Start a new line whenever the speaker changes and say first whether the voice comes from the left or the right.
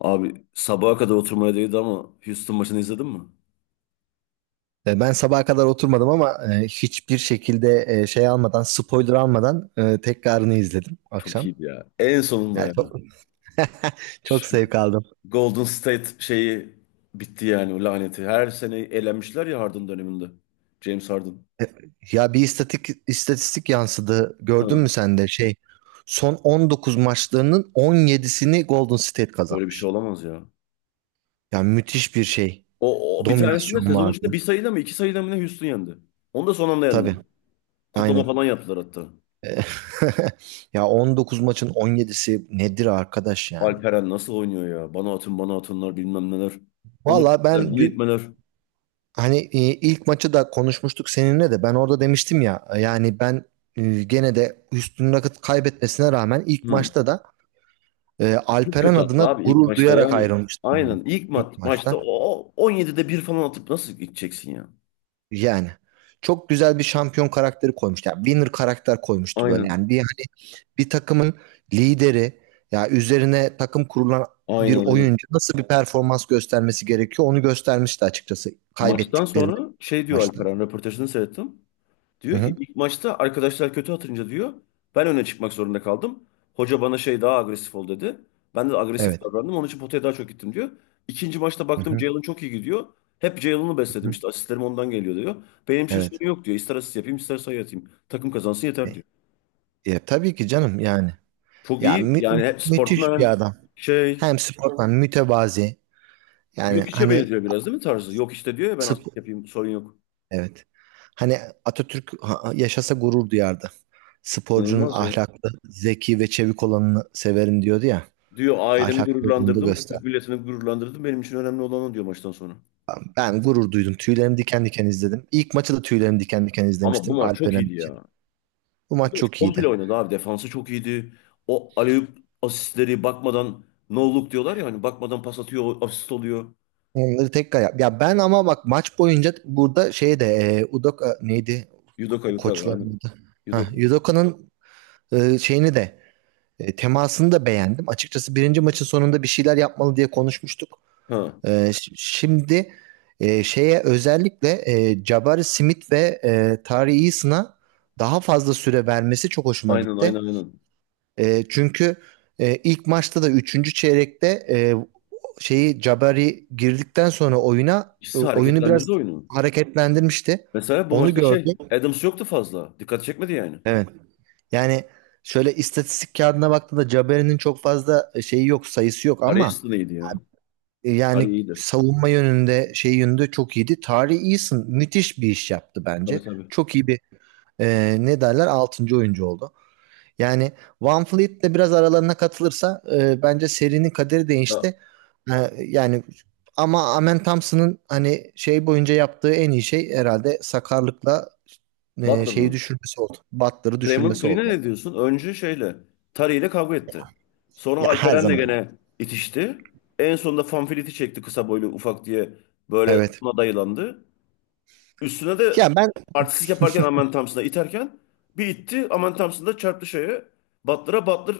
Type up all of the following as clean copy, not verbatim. left: Abi sabaha kadar oturmaya değdi ama Houston maçını izledin mi?
right: Ben sabaha kadar oturmadım ama hiçbir şekilde şey almadan, spoiler almadan tekrarını izledim
left: Çok
right: akşam.
left: iyiydi ya. En sonunda
right: Yani
left: yani.
right: çok, çok
left: Şu
right: zevk aldım.
left: Golden State şeyi bitti yani o laneti. Her sene elenmişler ya Harden döneminde. James Harden.
right: Ya bir istatistik yansıdı. Gördün mü
left: Ha,
right: sen de şey son 19 maçlarının 17'sini Golden State
left: böyle bir şey
right: kazanmış.
left: olamaz ya.
right: Yani müthiş bir şey.
left: O bir tanesinde
right: Dominasyon
left: sezon içinde bir
right: vardı.
left: sayıda mı iki sayıda mı ne Houston yendi. Onu da son anda yendi.
right: Tabii,
left: Kutlama
right: aynen.
left: falan yaptılar hatta.
right: E, Ya 19 maçın 17'si nedir arkadaş yani?
left: Alperen nasıl oynuyor ya? Bana atın bana atınlar bilmem neler. Onu
right: Valla
left: itmeler
right: ben
left: bunu
right: dü-
left: itmeler.
right: Hani ilk maçı da konuşmuştuk seninle de ben orada demiştim ya yani gene de Houston Rockets kaybetmesine rağmen ilk
left: Hı.
right: maçta da
left: Çok
right: Alperen
left: kötü hatta
right: adına
left: abi ilk
right: gurur
left: maçta
right: duyarak
left: yani.
right: ayrılmıştım ben
left: Aynen
right: ilk maçta.
left: maçta o 17'de bir falan atıp nasıl gideceksin ya?
right: Yani çok güzel bir şampiyon karakteri koymuş. Yani winner karakter koymuştu böyle.
left: Aynen.
right: Yani bir takımın lideri, ya üzerine takım kurulan bir
left: Aynen aynen.
right: oyuncu nasıl bir performans göstermesi gerekiyor onu göstermişti açıkçası
left: Maçtan
right: kaybettiklerini
left: sonra şey diyor
right: maçta.
left: Alperen röportajını seyrettim.
right: Hı
left: Diyor ki
right: hı.
left: ilk maçta arkadaşlar kötü atınca diyor ben öne çıkmak zorunda kaldım. Hoca bana şey daha agresif ol dedi. Ben de agresif
right: Evet.
left: davrandım onun için potaya daha çok gittim diyor. İkinci maçta
right: Hı
left: baktım
right: hı.
left: Jalen çok iyi gidiyor. Hep Jalen'ı
right: Hı
left: besledim
right: hı.
left: işte asistlerim ondan geliyor diyor. Benim için
right: Evet.
left: sorun yok diyor. İster asist yapayım ister sayı atayım. Takım kazansın
right: E,
left: yeter diyor.
right: Ya tabii ki canım yani.
left: Çok
right: Ya
left: iyi. Yani hep
right: müthiş bir
left: sportman
right: adam.
left: şey
right: Hem sportman mütevazi. Yani
left: yok içe
right: hani
left: benziyor biraz değil mi tarzı? Yok işte diyor ya ben asist
right: sp-
left: yapayım sorun yok.
right: evet. Hani Atatürk yaşasa gurur duyardı. Sporcunun
left: İnanılmaz ya.
right: ahlaklı, zeki ve çevik olanını severim diyordu ya.
left: Diyor ailemi
right: Ahlaklı olduğunu da
left: gururlandırdım.
right: göster.
left: Türk milletini gururlandırdım. Benim için önemli olan o diyor maçtan sonra.
right: Ben gurur duydum. Tüylerim diken diken izledim. İlk maçı da tüylerim diken diken
left: Ama bu
right: izlemiştim
left: maç çok
right: Alperen
left: iyiydi
right: için.
left: ya.
right: Bu
left: Bu
right: maç
left: maç
right: çok
left: komple
right: iyiydi.
left: oynadı abi. Defansı çok iyiydi. O alley-oop asistleri bakmadan no look diyorlar ya hani bakmadan pas atıyor asist oluyor.
right: Onları tekrar yap. Ya ben ama bak maç boyunca burada şey de Udoka neydi?
left: Yudoka
right: O
left: Yudoka aynen.
right: koçların adı. Ha,
left: Yudoka.
right: Udoka'nın şeyini de temasını da beğendim. Açıkçası birinci maçın sonunda bir şeyler yapmalı diye konuşmuştuk.
left: Ha,
right: Şimdi şeye özellikle Jabari Smith ve Tari Eason'a daha fazla süre vermesi çok hoşuma
left: aynen aynen
right: gitti.
left: aynen.
right: Çünkü ilk maçta da üçüncü çeyrekte şeyi Jabari girdikten sonra oyuna
left: İkisi
right: oyunu biraz
left: hareketlendirdi oyunu.
right: hareketlendirmişti.
left: Mesela bu
right: Onu
left: maçta şey
right: gördüm.
left: Adams yoktu fazla. Dikkat çekmedi yani.
right: Evet. Yani şöyle istatistik kağıdına baktığında Jabari'nin çok fazla şeyi yok, sayısı yok ama
left: Carey ya. Curry
right: yani
left: iyiydi.
right: savunma yönünde, şey yönünde çok iyiydi. Tari Eason müthiş bir iş yaptı
left: Tabii
right: bence.
left: tabii.
right: Çok iyi bir ne derler 6. oyuncu oldu. Yani Van Fleet de biraz aralarına katılırsa bence serinin kaderi
left: Ha,
right: değişti. Yani ama Amen Thompson'ın hani şey boyunca yaptığı en iyi şey herhalde sakarlıkla
left: Butler
right: şeyi
left: mı?
right: düşürmesi oldu. Butler'ı
left: Raymond
right: düşürmesi oldu
left: Green'e ne
right: yani.
left: diyorsun? Önce şeyle Curry ile kavga etti. Sonra
right: Ya her
left: Alperen'le
right: zaman.
left: gene itişti. En sonunda Fanfiliti çekti kısa boylu ufak diye böyle
right: Evet.
left: ona dayılandı. Üstüne de
right: Ya ben
left: artistlik yaparken Aman Thompson'a iterken bir itti. Aman Thompson da çarptı şeye. Butler'a Butler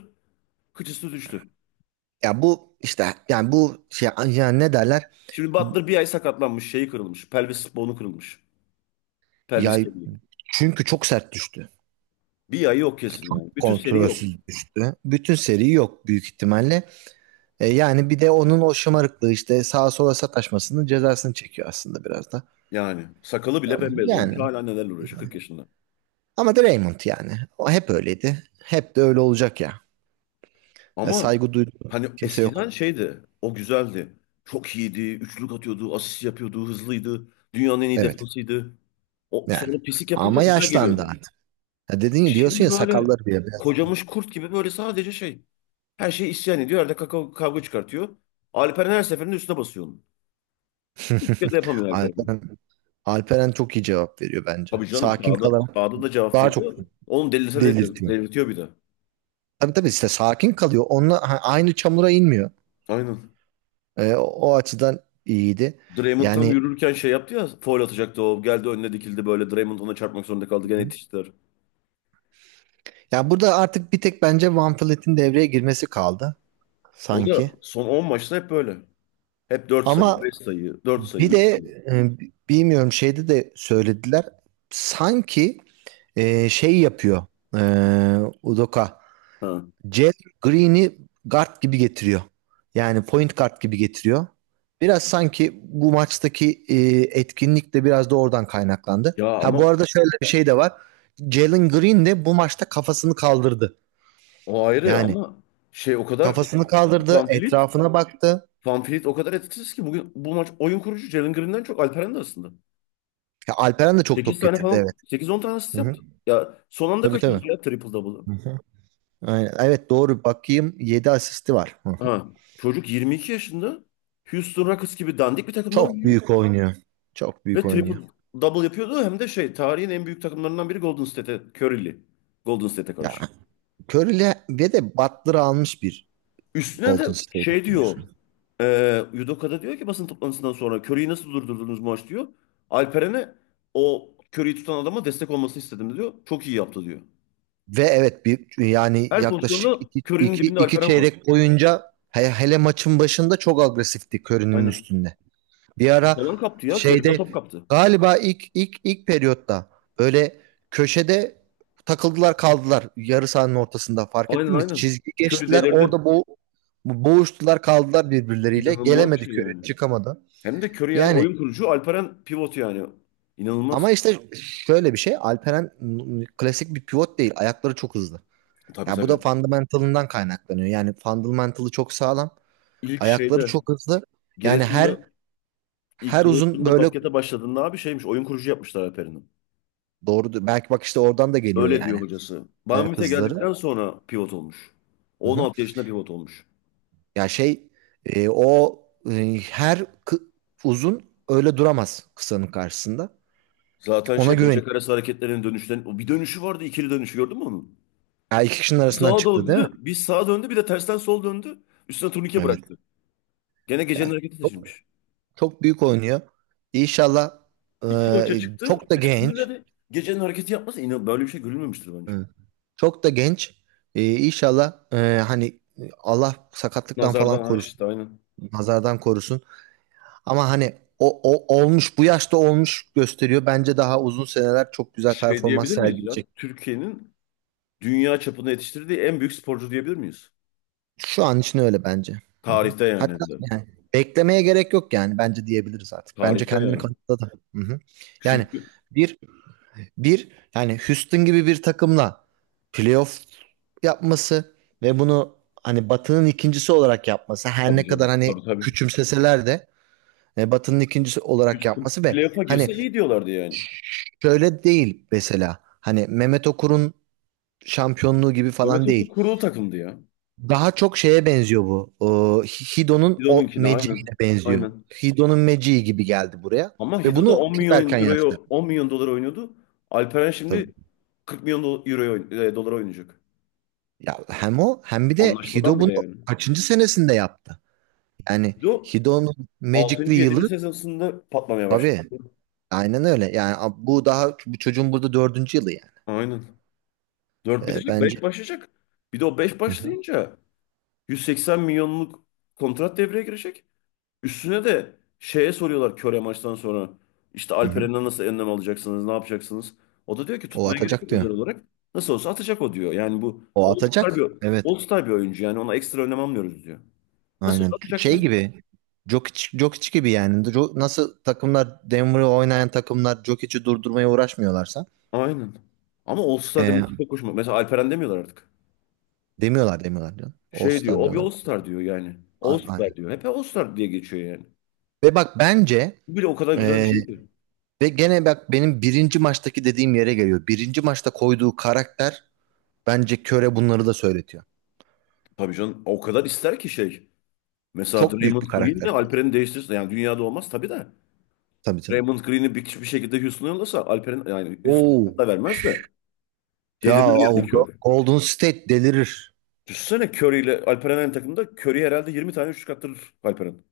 left: kıçısı düştü.
right: ya bu işte yani bu şey ya ne derler?
left: Şimdi Butler bir ay sakatlanmış, şeyi kırılmış. Pelvis bonu kırılmış. Pelvis
right: Ya
left: kemiği.
right: çünkü çok sert düştü.
left: Bir ay yok kesin yani.
right: Çok
left: Bütün seri yok.
right: kontrolsüz düştü. Bütün seri yok büyük ihtimalle. Yani bir de onun o şımarıklığı işte sağa sola sataşmasının cezasını çekiyor aslında biraz da.
left: Yani sakalı bile
right: Ama
left: bembeyaz olmuş
right: Yani
left: hala nelerle uğraşıyor 40 yaşında.
right: ama da Raymond yani. O hep öyleydi. Hep de öyle olacak ya. Ya
left: Ama
right: saygı duydu.
left: hani
right: Kimse yok.
left: eskiden şeydi o güzeldi. Çok iyiydi. Üçlük atıyordu. Asist yapıyordu. Hızlıydı. Dünyanın en iyi
right: Evet.
left: defansıydı. O,
right: Yani.
left: sonra pislik yapınca
right: Ama
left: güzel
right: yaşlandı
left: geliyordu.
right: artık. Ya dediğin diyorsun
left: Şimdi
right: ya
left: böyle
right: sakalları bile beyazladı.
left: kocamış kurt gibi böyle sadece şey. Her şeyi isyan ediyor. Arada kavga çıkartıyor. Alperen her seferinde üstüne basıyor onu. Hiçbir şey de yapamıyor Alperen.
right: Alperen, Alperen çok iyi cevap veriyor bence.
left: Tabii canım
right: Sakin
left: sağda,
right: kalarak
left: sağda da cevap
right: daha çok
left: veriyor. Onu delirse de
right: delirtiyor.
left: delirtiyor bir de.
right: Tabii tabii işte sakin kalıyor. Onunla ha, aynı çamura inmiyor.
left: Aynen.
right: O açıdan iyiydi.
left: Draymond tam
right: Yani
left: yürürken şey yaptı ya foul atacaktı o. Geldi önüne dikildi böyle. Draymond ona çarpmak zorunda kaldı. Gene yetiştiler.
right: Ya burada artık bir tek bence Van Vliet'in devreye girmesi kaldı
left: O da
right: sanki.
left: son 10 maçta hep böyle. Hep 4 sayı,
right: Ama
left: 5 sayı, 4 sayı,
right: bir
left: üç
right: de
left: sayı.
right: e, bilmiyorum şeyde de söylediler. Sanki şey yapıyor, e, Udoka.
left: Ha.
right: Jalen Green'i guard gibi getiriyor. Yani point guard gibi getiriyor. Biraz sanki bu maçtaki etkinlik de biraz da oradan kaynaklandı.
left: Ya
right: Ha
left: ama
right: bu arada şöyle bir şey de var. Jalen Green de bu maçta kafasını kaldırdı.
left: o ayrı
right: Yani
left: ama şey o kadar etkisiz
right: Kafasını kaldırdı,
left: Vanfleet.
right: etrafına baktı.
left: Vanfleet o kadar etkisiz ki bugün bu maç oyun kurucu Jalen Green'den çok Alperen de aslında.
right: Ya Alperen de çok
left: Sekiz
right: top
left: tane
right: getirdi evet.
left: falan sekiz on tane
right: Hı
left: asist
right: hı.
left: yaptı. Ya son anda
right: Tabii
left: kaçırdı
right: tabii.
left: ya triple double'ı.
right: Hı hı. Aynen. Evet doğru bakayım 7 asisti var. Hı hı.
left: Ha. Çocuk 22 yaşında Houston Rockets gibi dandik bir takımda
right: Çok
left: oynuyor.
right: büyük oynuyor. Çok büyük
left: Ve
right: oynuyor.
left: triple double yapıyordu hem de şey tarihin en büyük takımlarından biri Golden State'e Curry'li. Golden State'e
right: Ya
left: karşı.
right: Curry'le ve de Butler'ı almış bir
left: Üstüne de
right: Golden State
left: şey
right: var.
left: diyor. Yudoka'da diyor ki basın toplantısından sonra Curry'i nasıl durdurdunuz maç diyor. Alperen'e o Curry'i tutan adama destek olmasını istedim diyor. Çok iyi yaptı diyor.
right: Ve evet bir yani
left: Her
right: yaklaşık
left: pozisyonda Curry'nin dibinde
right: iki
left: Alperen var.
right: çeyrek boyunca hele maçın başında çok agresifti Curry'nin
left: Aynen.
right: üstünde. Bir
left: Top
right: ara
left: falan kaptı ya. Curry'den
right: şeyde
left: top kaptı.
right: galiba ilk periyotta böyle köşede takıldılar kaldılar yarı sahanın ortasında fark
left: Aynen
right: ettin mi?
left: aynen.
right: Çizgi
left: Curry
right: geçtiler
left: delirdi.
right: orada boğuştular kaldılar birbirleriyle,
left: İnanılmaz bir
right: gelemedi
left: şey
right: köre,
left: yani.
right: çıkamadı.
left: Hem de Curry yani
right: Yani
left: oyun kurucu Alperen pivot yani. İnanılmaz.
right: ama işte şöyle bir şey, Alperen klasik bir pivot değil, ayakları çok hızlı.
left: Tabii
right: Ya bu da
left: tabii.
right: fundamentalından kaynaklanıyor. Yani fundamentalı çok sağlam.
left: İlk
right: Ayakları
left: şeyde
right: çok hızlı. Yani her
left: Giresun'da ilk
right: her uzun
left: Giresun'da
right: böyle,
left: baskete başladığında abi şeymiş oyun kurucu yapmışlar Alperen'i.
right: doğru belki bak işte oradan da geliyor
left: Öyle diyor
right: yani.
left: hocası.
right: Ayak
left: Banvit'e geldikten
right: hızları.
left: sonra pivot olmuş.
right: Hı hı.
left: 16 yaşında pivot olmuş.
right: Ya şey e, o e, her kı- uzun öyle duramaz kısanın karşısında.
left: Zaten
right: Ona
left: şey
right: güven.
left: bacak arası hareketlerinin dönüşten o bir dönüşü vardı ikili dönüşü gördün mü onu?
right: Ya iki kişinin
left: Bir
right: arasından
left: sağa
right: çıktı değil mi?
left: döndü, bir sağa döndü bir de tersten sol döndü. Üstüne turnike
right: Evet.
left: bıraktı. Gene
right: Ya
left: gecenin hareketi
right: çok,
left: taşınmış.
right: çok büyük oynuyor. İnşallah
left: İki maça çıktı.
right: çok da
left: İkisinde
right: genç.
left: de gecenin hareketi yapması inan böyle bir şey görülmemiştir bence.
right: Hı. Çok da genç. İnşallah hani Allah sakatlıktan
left: Nazardan
right: falan
left: ha
right: korusun.
left: işte aynen.
right: Nazardan korusun. Ama hani o olmuş, bu yaşta olmuş, gösteriyor. Bence daha uzun seneler çok güzel
left: Şey
right: performans
left: diyebilir miyiz ya?
right: sergileyecek.
left: Türkiye'nin dünya çapında yetiştirdiği en büyük sporcu diyebilir miyiz?
right: Şu an için öyle bence. Hı hı.
left: Tarihte yani
right: Hatta
left: hem de.
right: yani beklemeye gerek yok yani bence diyebiliriz artık. Bence
left: Tarihte
right: kendini
left: yani.
right: kanıtladı. Hı hı. Yani
left: Çünkü
right: bir bir yani Houston gibi bir takımla playoff yapması ve bunu hani Batı'nın ikincisi olarak yapması, her
left: tabii
right: ne kadar
left: canım.
right: hani
left: Tabii tabii.
right: küçümseseler de, Batı'nın ikincisi olarak
left: Houston
right: yapması ve
left: playoff'a
right: hani
left: girse iyi diyorlardı yani.
right: şöyle değil, mesela hani Mehmet Okur'un şampiyonluğu gibi
left: Mehmet
right: falan
left: Ökü
right: değil.
left: kurulu takımdı ya.
right: Daha çok şeye benziyor bu. Hido'nun o
left: Hido'nunki de aynen.
right: magicine benziyor.
left: Aynen.
right: Hido'nun magici gibi geldi buraya.
left: Ama
right: Ve
left: Hido da
right: bunu
left: 10
right: çok
left: milyon
right: erken
left: euroya
right: yaşta yaptı
left: 10 milyon dolar oynuyordu. Alperen
right: tabii.
left: şimdi 40 milyon dolar oynayacak.
right: Ya hem o hem bir de
left: Anlaşmadan
right: Hido
left: bile
right: bunu
left: yani.
right: kaçıncı senesinde yaptı? Yani
left: Hido
right: Hido'nun Magic'li
left: 6. 7.
right: yılı
left: sezonunda patlamaya başladı.
right: tabii. Aynen öyle. Yani bu daha bu çocuğun burada dördüncü yılı yani.
left: Aynen. 4 bitecek,
right: Bence.
left: 5 başlayacak. Bir de o 5
right: Hı hı.
left: başlayınca 180 milyonluk kontrat devreye girecek. Üstüne de şeye soruyorlar köre maçtan sonra. İşte
right: Hı hı.
left: Alperen'den nasıl önlem alacaksınız, ne yapacaksınız? O da diyor ki
right: O
left: tutmaya gerek
right: atacak
left: yok
right: diyor.
left: özel olarak. Nasıl olsa atacak o diyor. Yani bu
right: O atacak. Evet.
left: All-Star bir oyuncu yani ona ekstra önlem almıyoruz diyor. Nasıl
right: Aynen.
left: olsa atacak
right: Şey
left: diyor.
right: gibi. Jokic gibi yani. Nasıl takımlar Denver'ı oynayan takımlar Jokic'i durdurmaya uğraşmıyorlarsa
left: Aynen. Ama All-Star
right: e,
left: demesi çok hoşuma. Mesela Alperen demiyorlar artık.
right: demiyorlar demiyorlar diyor.
left: Şey diyor,
right: All-Star
left: o bir
right: diyorlar.
left: All-Star diyor yani. All-Star
right: Aynen.
left: diyor. Hep All-Star diye geçiyor yani.
right: Ve bak bence
left: Bu bile o kadar güzel bir
right: e,
left: şey ki.
right: ve gene bak benim birinci maçtaki dediğim yere geliyor. Birinci maçta koyduğu karakter bence Köre bunları da söyletiyor.
left: Tabii canım o kadar ister ki şey. Mesela
right: Çok büyük bir
left: Draymond Green'le
right: karakter koydu.
left: Alperen'i değiştirse yani dünyada olmaz tabii de.
right: Tabii canım.
left: Draymond Green'i bir şekilde Houston'a yollasa Alperen yani Houston'a
right: Oo.
left: hatta vermez de
right: Ya
left: delirir
right: o
left: yani Curry.
right: Golden State delirir.
left: Düşünsene Curry ile Alperen aynı takımda Curry herhalde 20 tane üçlük attırır Alperen.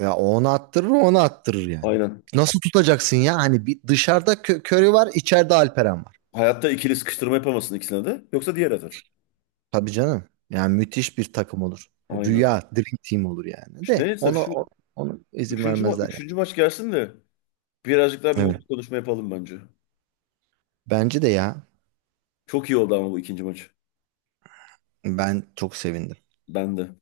right: Ya onu attırır yani.
left: Aynen.
right: Nasıl tutacaksın ya? Hani bir dışarıda Curry var, içeride Alperen var.
left: Hayatta ikili sıkıştırma yapamasın ikisine de yoksa diğer atar.
right: Tabii canım. Yani müthiş bir takım olur.
left: Aynen.
right: Rüya, dream team olur yani.
left: İşte
right: De
left: neyse
right: onu
left: şu
right: onu izin vermezler
left: üçüncü maç gelsin de birazcık daha bir
right: yani. Evet.
left: mutlu konuşma yapalım bence.
right: Bence de ya.
left: Çok iyi oldu ama bu ikinci maç.
right: Ben çok sevindim.
left: Ben de.